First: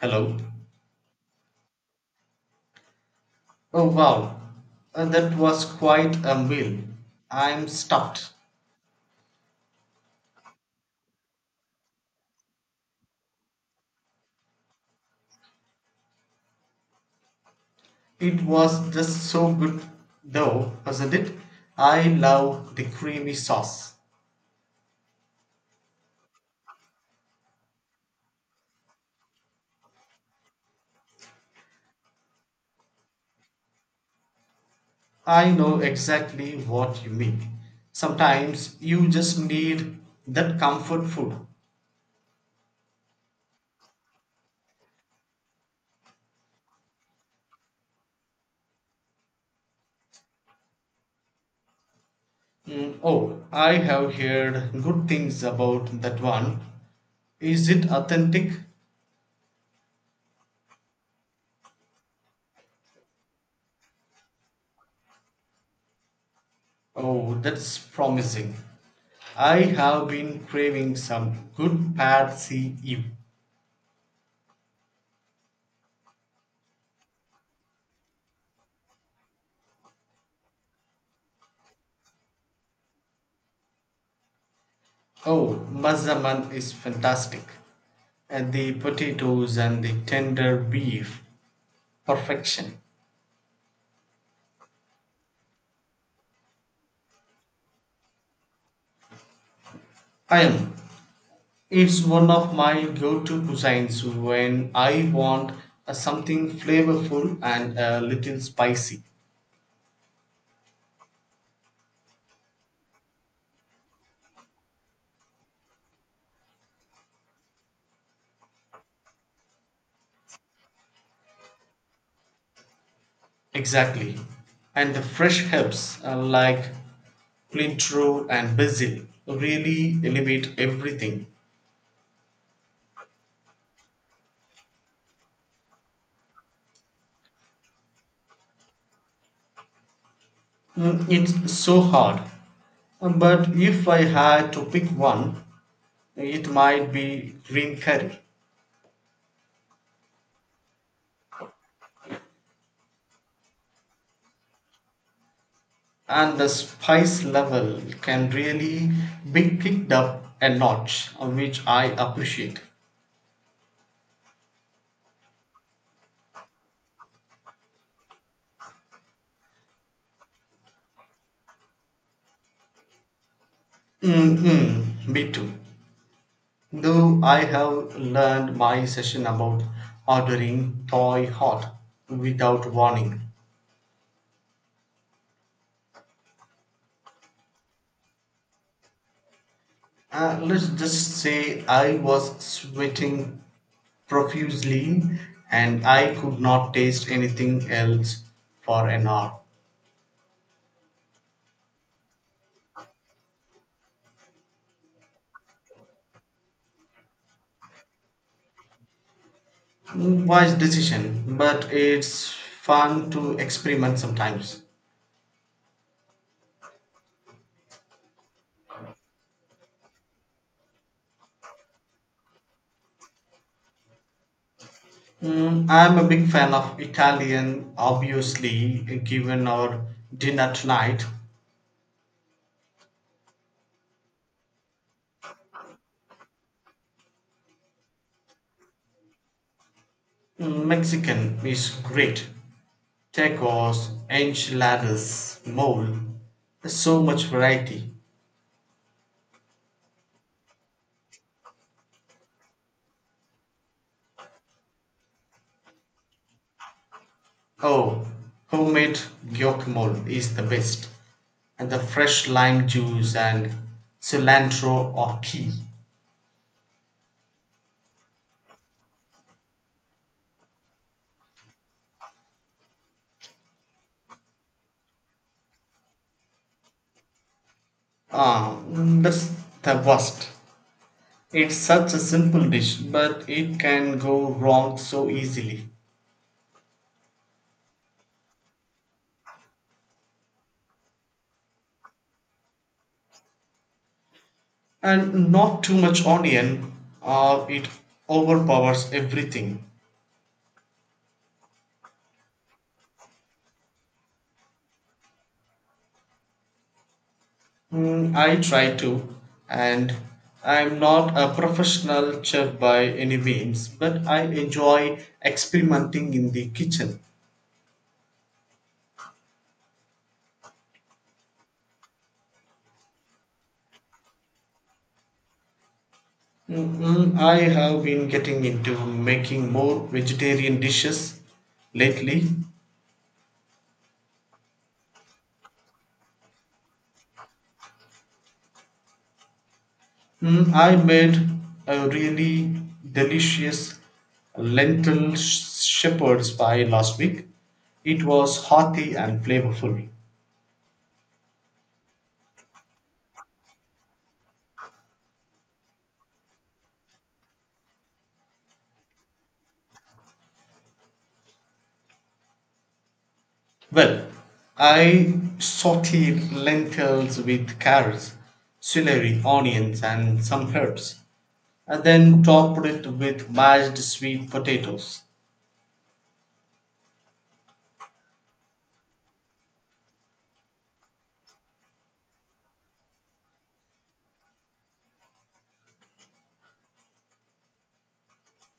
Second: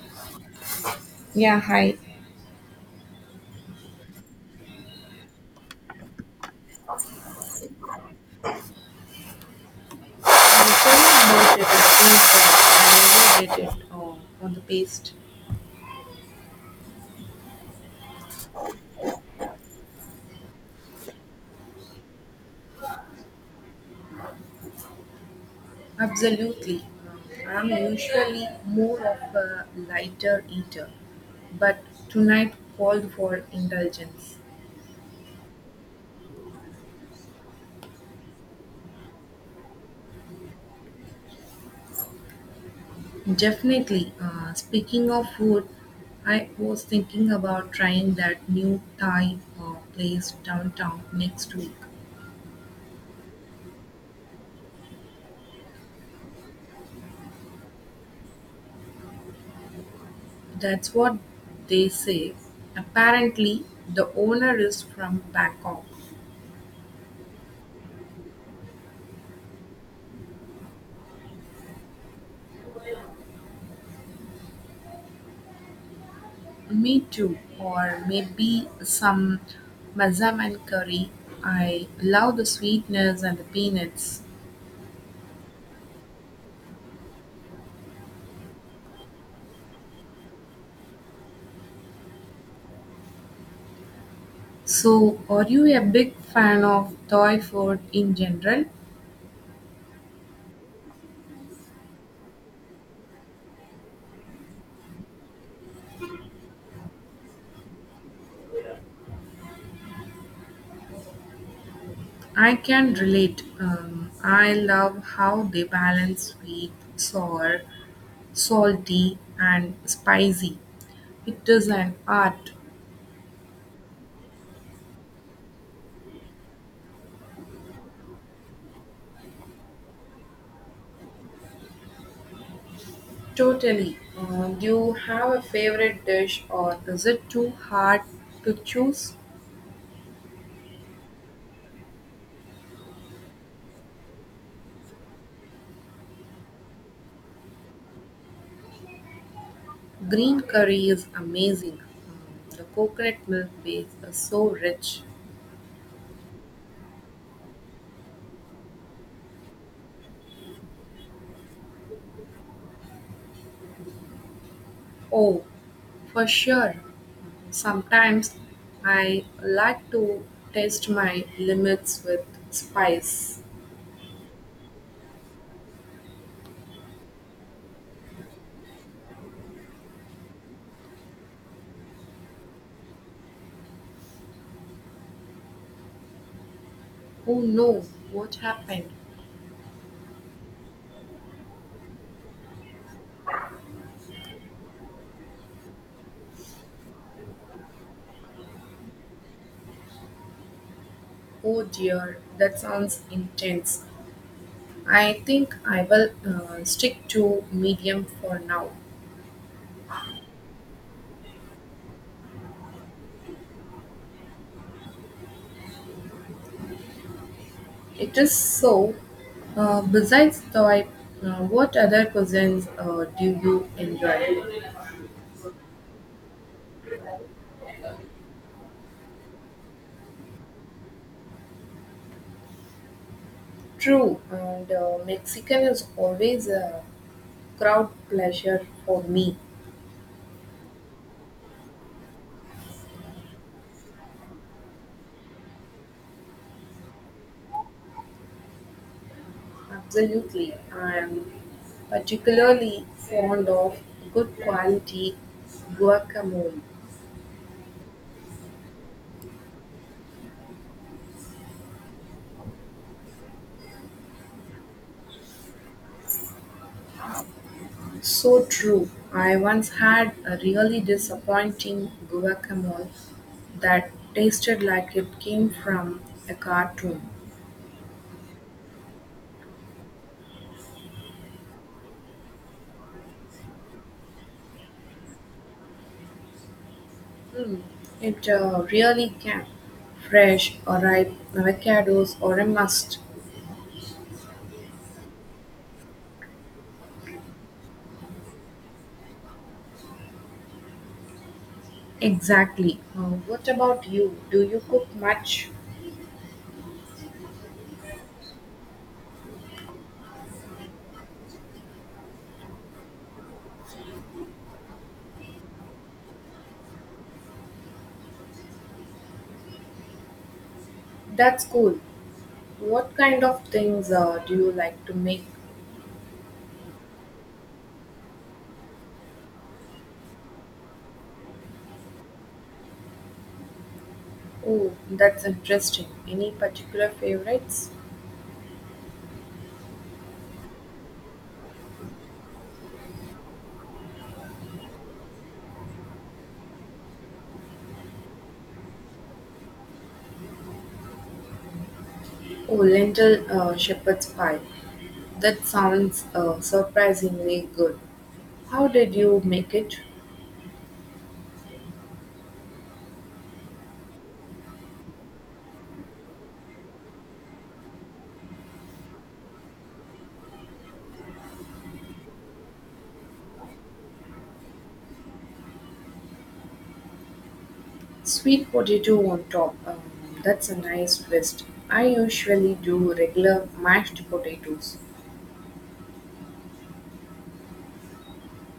Hello. Yeah, hi. Oh wow, that was quite a meal. I'm stuffed. I'm sorry about it. I think that I overdid it on the paste. It was just so good, though, wasn't it? I love the creamy sauce. Absolutely. I'm usually more of a lighter eater, but tonight called for indulgence. I know exactly what you mean. Sometimes you just need that comfort food. Definitely. Speaking of food, I was thinking about trying that new Thai place downtown next week. Mm, oh, I have heard good things about that one. Is it authentic? That's what they say. Apparently, the owner is from Bangkok. Oh, that's promising. I have been craving some good pad see ew. Me too. Or maybe some Mazaman curry. I love the sweetness and the peanuts. Oh, Mazaman is fantastic. And the potatoes and the tender beef. Perfection. So, are you a big fan of Thai food in general? I am. It's one of my go-to cuisines when I want something flavorful and a little spicy. I can relate. I love how they balance sweet, sour, salty, and spicy. It is an art. Exactly. And the fresh herbs like cilantro and basil really elevate everything. Totally. Do you have a favorite dish, or is it too hard to choose? It's so hard. But if I had to pick one, it might be green curry. Green curry is amazing. Um, the coconut milk base is so rich. And the spice level can really be picked up a notch, which I appreciate. Oh, for sure. Sometimes I like to test my limits with spice. Mm-mm, me too. Though I have learned my session about ordering toy hot without warning. Oh no, what happened? Let's just say I was sweating profusely and I could not taste anything else for an hour. Oh dear, that sounds intense. I think I will stick to medium for now. Wise decision, but it's fun to experiment sometimes. It is so. Besides Thai, what other cuisines do you enjoy? I'm a big fan of Italian, obviously, given our dinner tonight. True, and Mexican is always a crowd pleasure for me. Mexican is great. Tacos, enchiladas, mole. There's so much variety. Absolutely. I am particularly fond of good quality guacamole. Oh, homemade guacamole is the best. And the fresh lime juice and cilantro or key. So true. I once had a really disappointing guacamole that tasted like it came from a cartoon. Ah, that's the worst. It's such a simple dish, but it can go wrong so easily. Mm, it really can. Fresh or ripe avocados or a must. And not too much onion, or it overpowers everything. Exactly. What about you? Do you cook much? I try to, and I'm not a professional chef by any means, but I enjoy experimenting in the kitchen. That's cool. What kind of things do you like to make? I have been getting into making more vegetarian dishes lately. Oh, that's interesting. Any particular favorites? I made a really delicious shepherd's pie last week. It was hearty and flavorful. Oh, lentil shepherd's pie. That sounds surprisingly good. How did you make it? Well, I sauteed lentils with carrots, celery, onions, and some herbs, and then topped it with mashed sweet potatoes. Sweet potato on top. That's a nice twist. I usually do regular mashed potatoes.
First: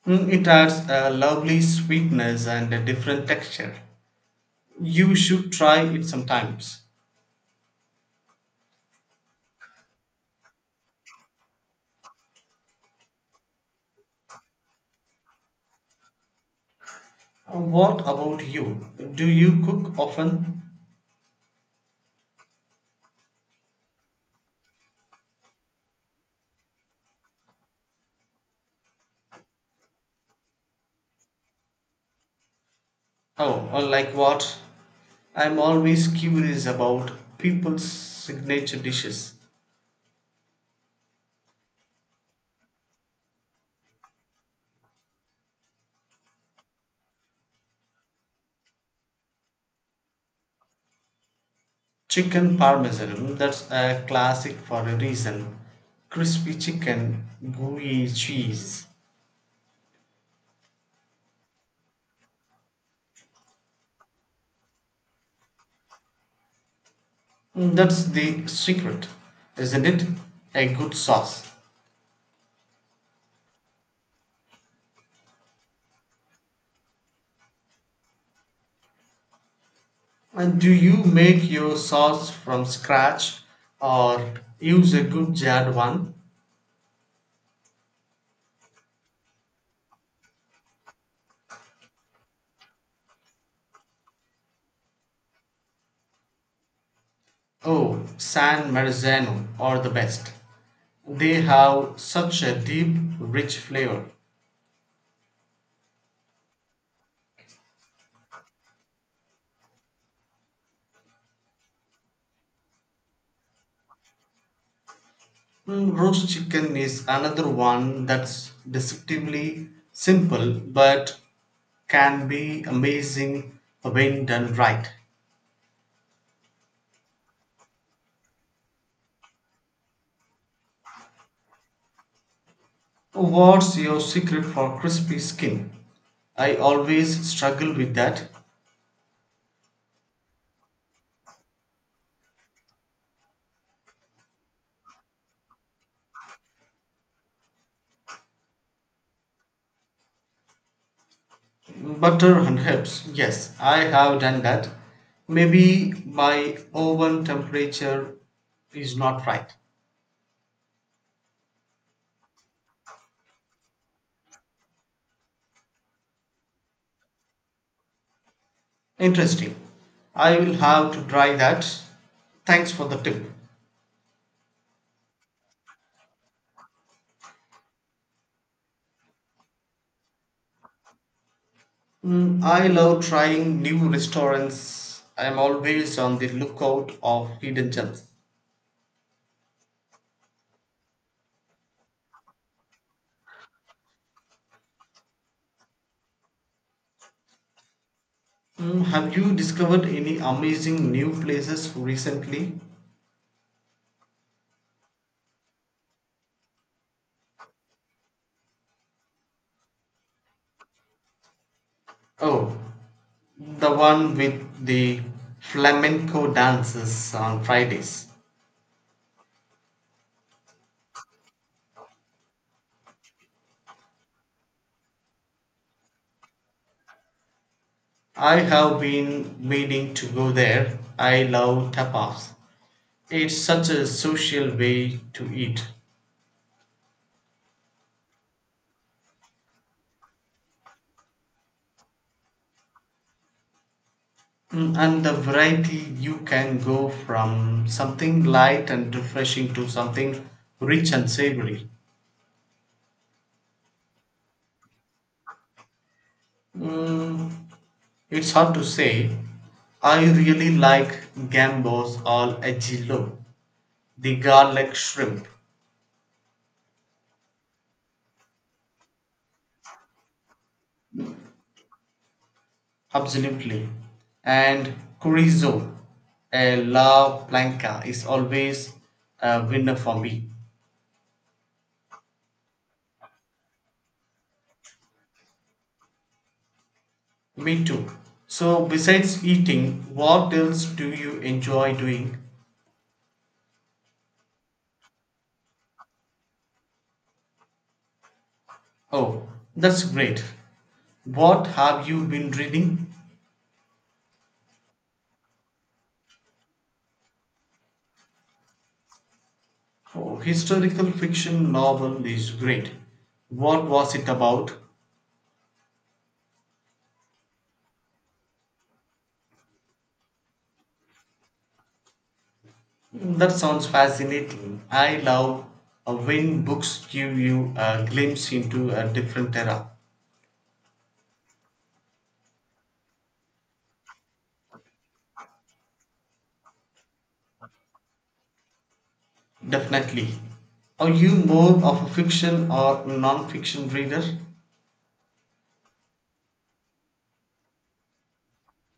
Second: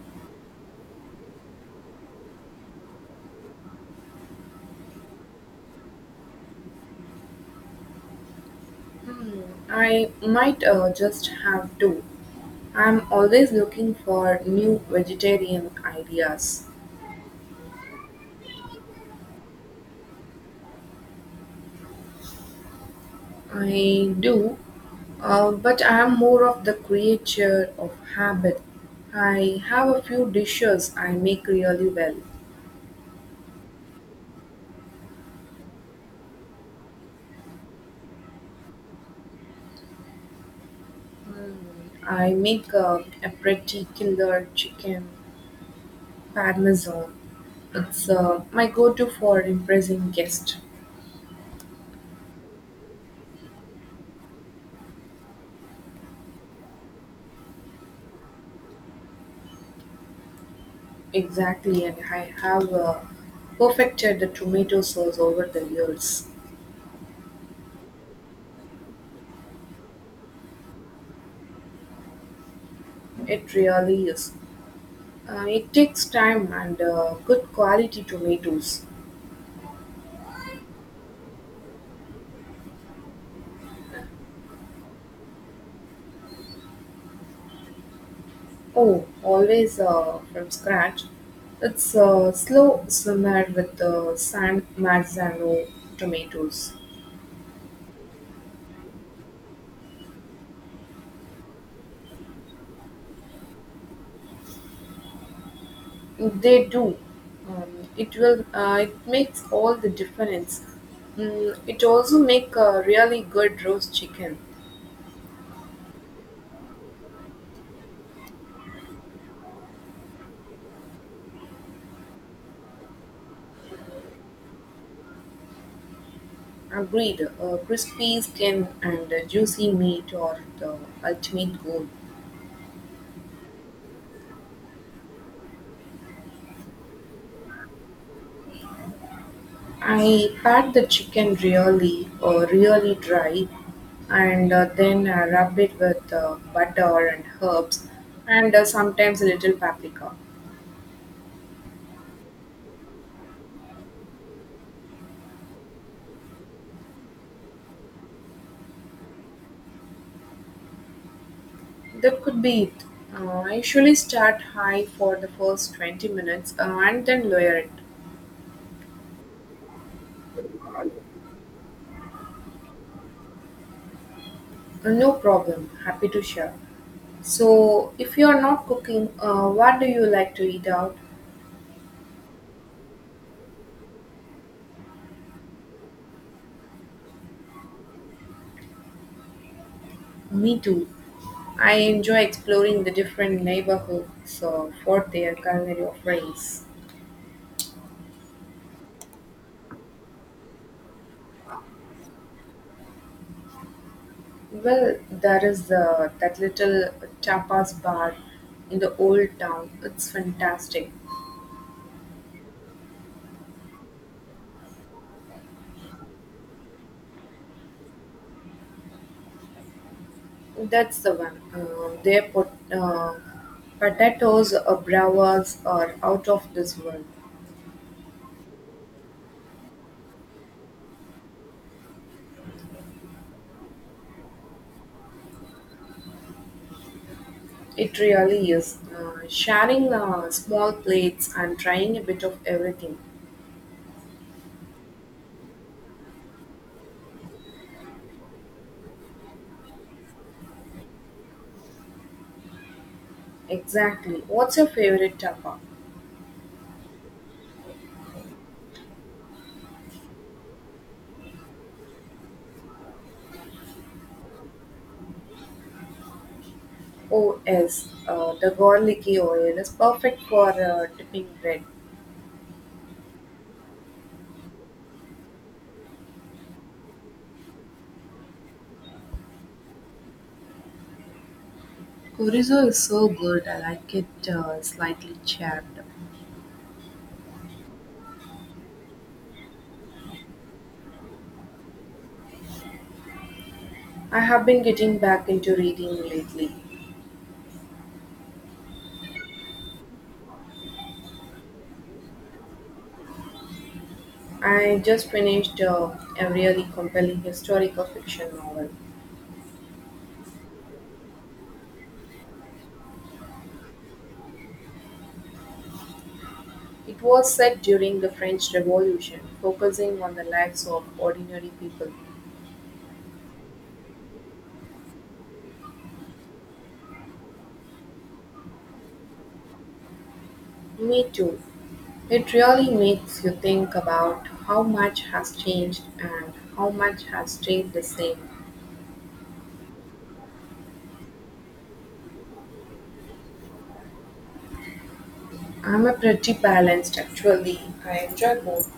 It adds a lovely sweetness and a different texture. You should try it sometimes. I might just have to. I'm always looking for new vegetarian ideas. What about you? Do you cook often? I do, but I am more of the creature of habit. I have a few dishes I make really well. Oh, or like what? I'm always curious about people's signature dishes. I make a pretty killer chicken parmesan. It's my go-to for impressing guests. Chicken parmesan, that's a classic for a reason. Crispy chicken, gooey cheese. Exactly, and I have perfected the tomato sauce over the years. That's the secret, isn't it? A good sauce. It really is. It takes time and good quality tomatoes. And do you make your sauce from scratch or use a good jarred one? Oh, always from scratch. It's slow simmer with San Marzano tomatoes. Oh, San Marzano are the best. They have such a deep, rich flavor. They do. It will. It makes all the difference. Mm, it also make a really good roast chicken. Roast chicken is another one that's deceptively simple but can be amazing when done right. Agreed. Crispy skin and juicy meat are the ultimate goal. What's your secret for crispy skin? I always struggle with that. I pat the chicken really dry, and then rub it with butter and herbs, and sometimes a little paprika. Butter and herbs. Yes, I have done that. Maybe my oven temperature is not right. That could be it. I usually start high for the first 20 minutes and then lower it. Interesting. I will have to try that. Thanks for the tip. No problem. Happy to share. So, if you are not cooking, what do you like to eat out? I love trying new restaurants. I am always on the lookout of hidden gems. Me too. I enjoy exploring the different neighborhoods for their culinary offerings. Mm, have you discovered any amazing new places recently? Well, there is that little tapas bar in the old town. It's fantastic. Oh, the one with the flamenco dances on Fridays. That's the one. Their potatoes or bravas are out of this world. I have been meaning to go there. I love tapas. It's such a social way to eat. It really is. Sharing small plates and trying a bit of everything. And the variety you can go from something light and refreshing to something rich and savory. Exactly. What's your favorite tapa? Mm, it's hard to say. I really like gambos al ajillo, the garlic shrimp, Oh, yes. The garlicky oil is perfect for dipping bread. absolutely. And chorizo, a la plancha, is always a winner for me. Chorizo is so good, I like it slightly chapped. Me too. So, besides eating, what else do you enjoy doing? I have been getting back into reading lately. Oh, that's great. What have you been reading? I just finished a really compelling historical fiction novel. Oh, historical fiction novel is great. What was it about? It was set during the French Revolution, focusing on the lives of ordinary people. That sounds fascinating. I love when books give you a glimpse into a different era. Me too. It really makes you think about how much has changed and how much has stayed the same. Definitely. Are you more of a fiction or non-fiction reader? I'm a pretty balanced actually. I enjoy both.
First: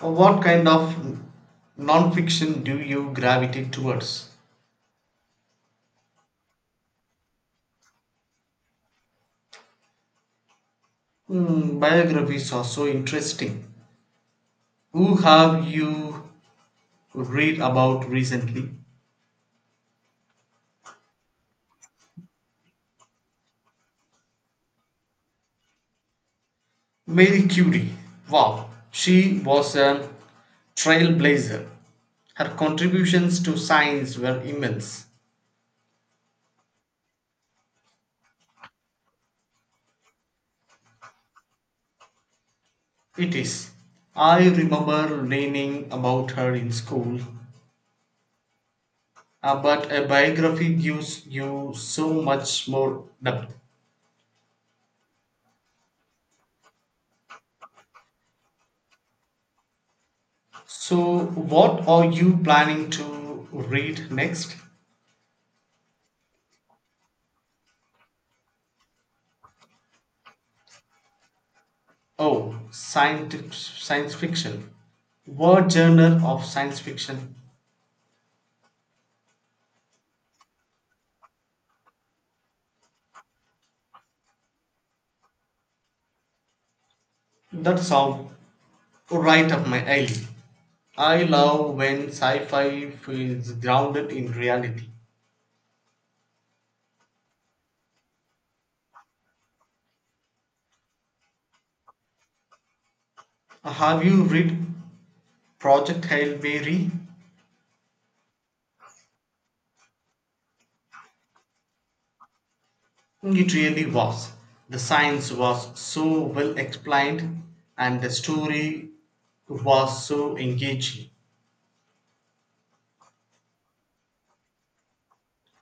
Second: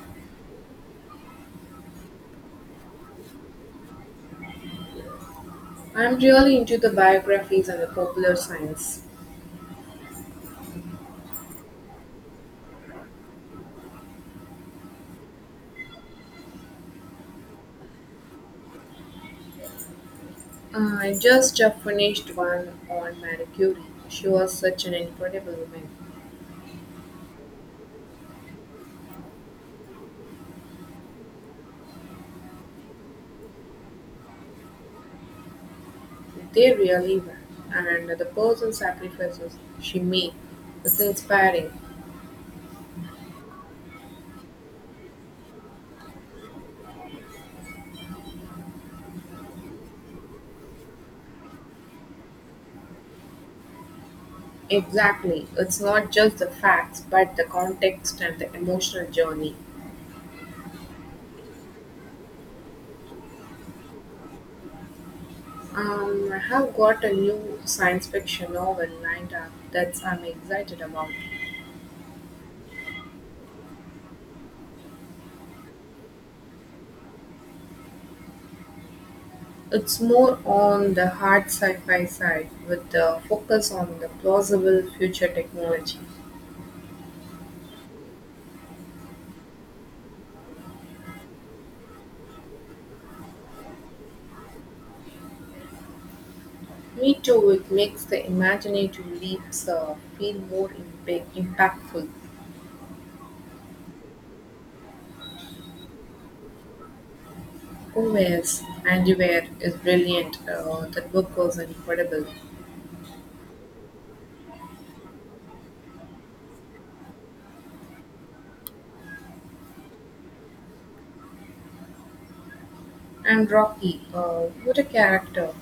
Or what kind of non-fiction do you gravitate towards? I'm really into the biographies and the popular science. Biographies are so interesting. Who have you read about recently? I just finished one on Marie Curie. She was such an incredible woman. Marie Curie. Wow, she was a trailblazer. Her contributions to science were immense. They really were. And the personal sacrifices she made is inspiring. It is. I remember learning about her in school, but a biography gives you so much more depth. Exactly. It's not just the facts, but the context and the emotional journey. So, what are you planning to read next? I have got a new science fiction novel lined up that I'm excited about. Oh, science fiction. What genre of science fiction? It's more on the hard sci-fi side, with the focus on the plausible future technology. That's all right up my alley. I love when sci fi feels grounded in reality. Me too. It makes the imaginative leaps feel more impa- impactful. Have you read Project Hail Mary? Gomez Andiver is brilliant. That book was incredible. It really was. The science was so well explained and the story was so engaging. And Rocky, what a character.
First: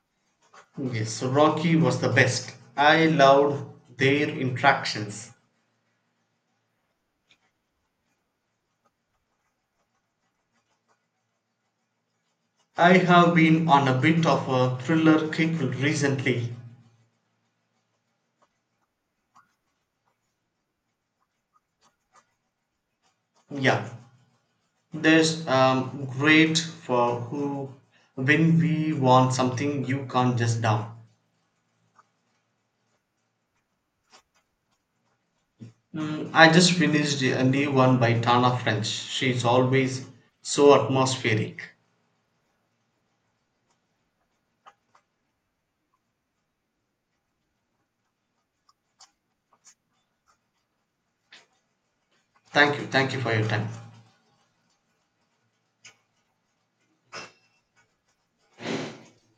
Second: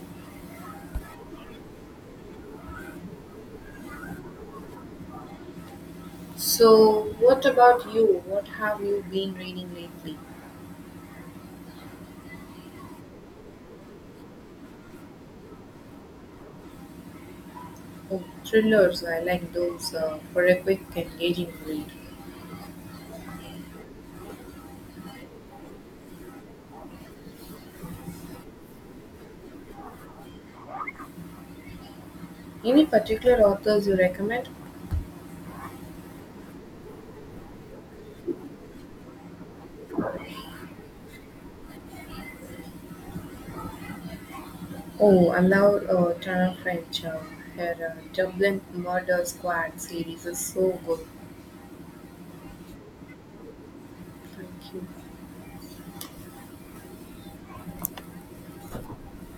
Yes, Rocky was the best. I loved their interactions. So, what about you? What have you been reading lately? I have been on a bit of a thriller kick recently. Oh, thrillers. I like those for a quick, engaging read. Yeah, there's great for who when we want something you can't just down. Any particular authors you recommend? I just finished a new one by Tana French. She's always so atmospheric. Oh, I love Tara French. Her Dublin Murder Squad series is so good. Thank you for your time. Thank you.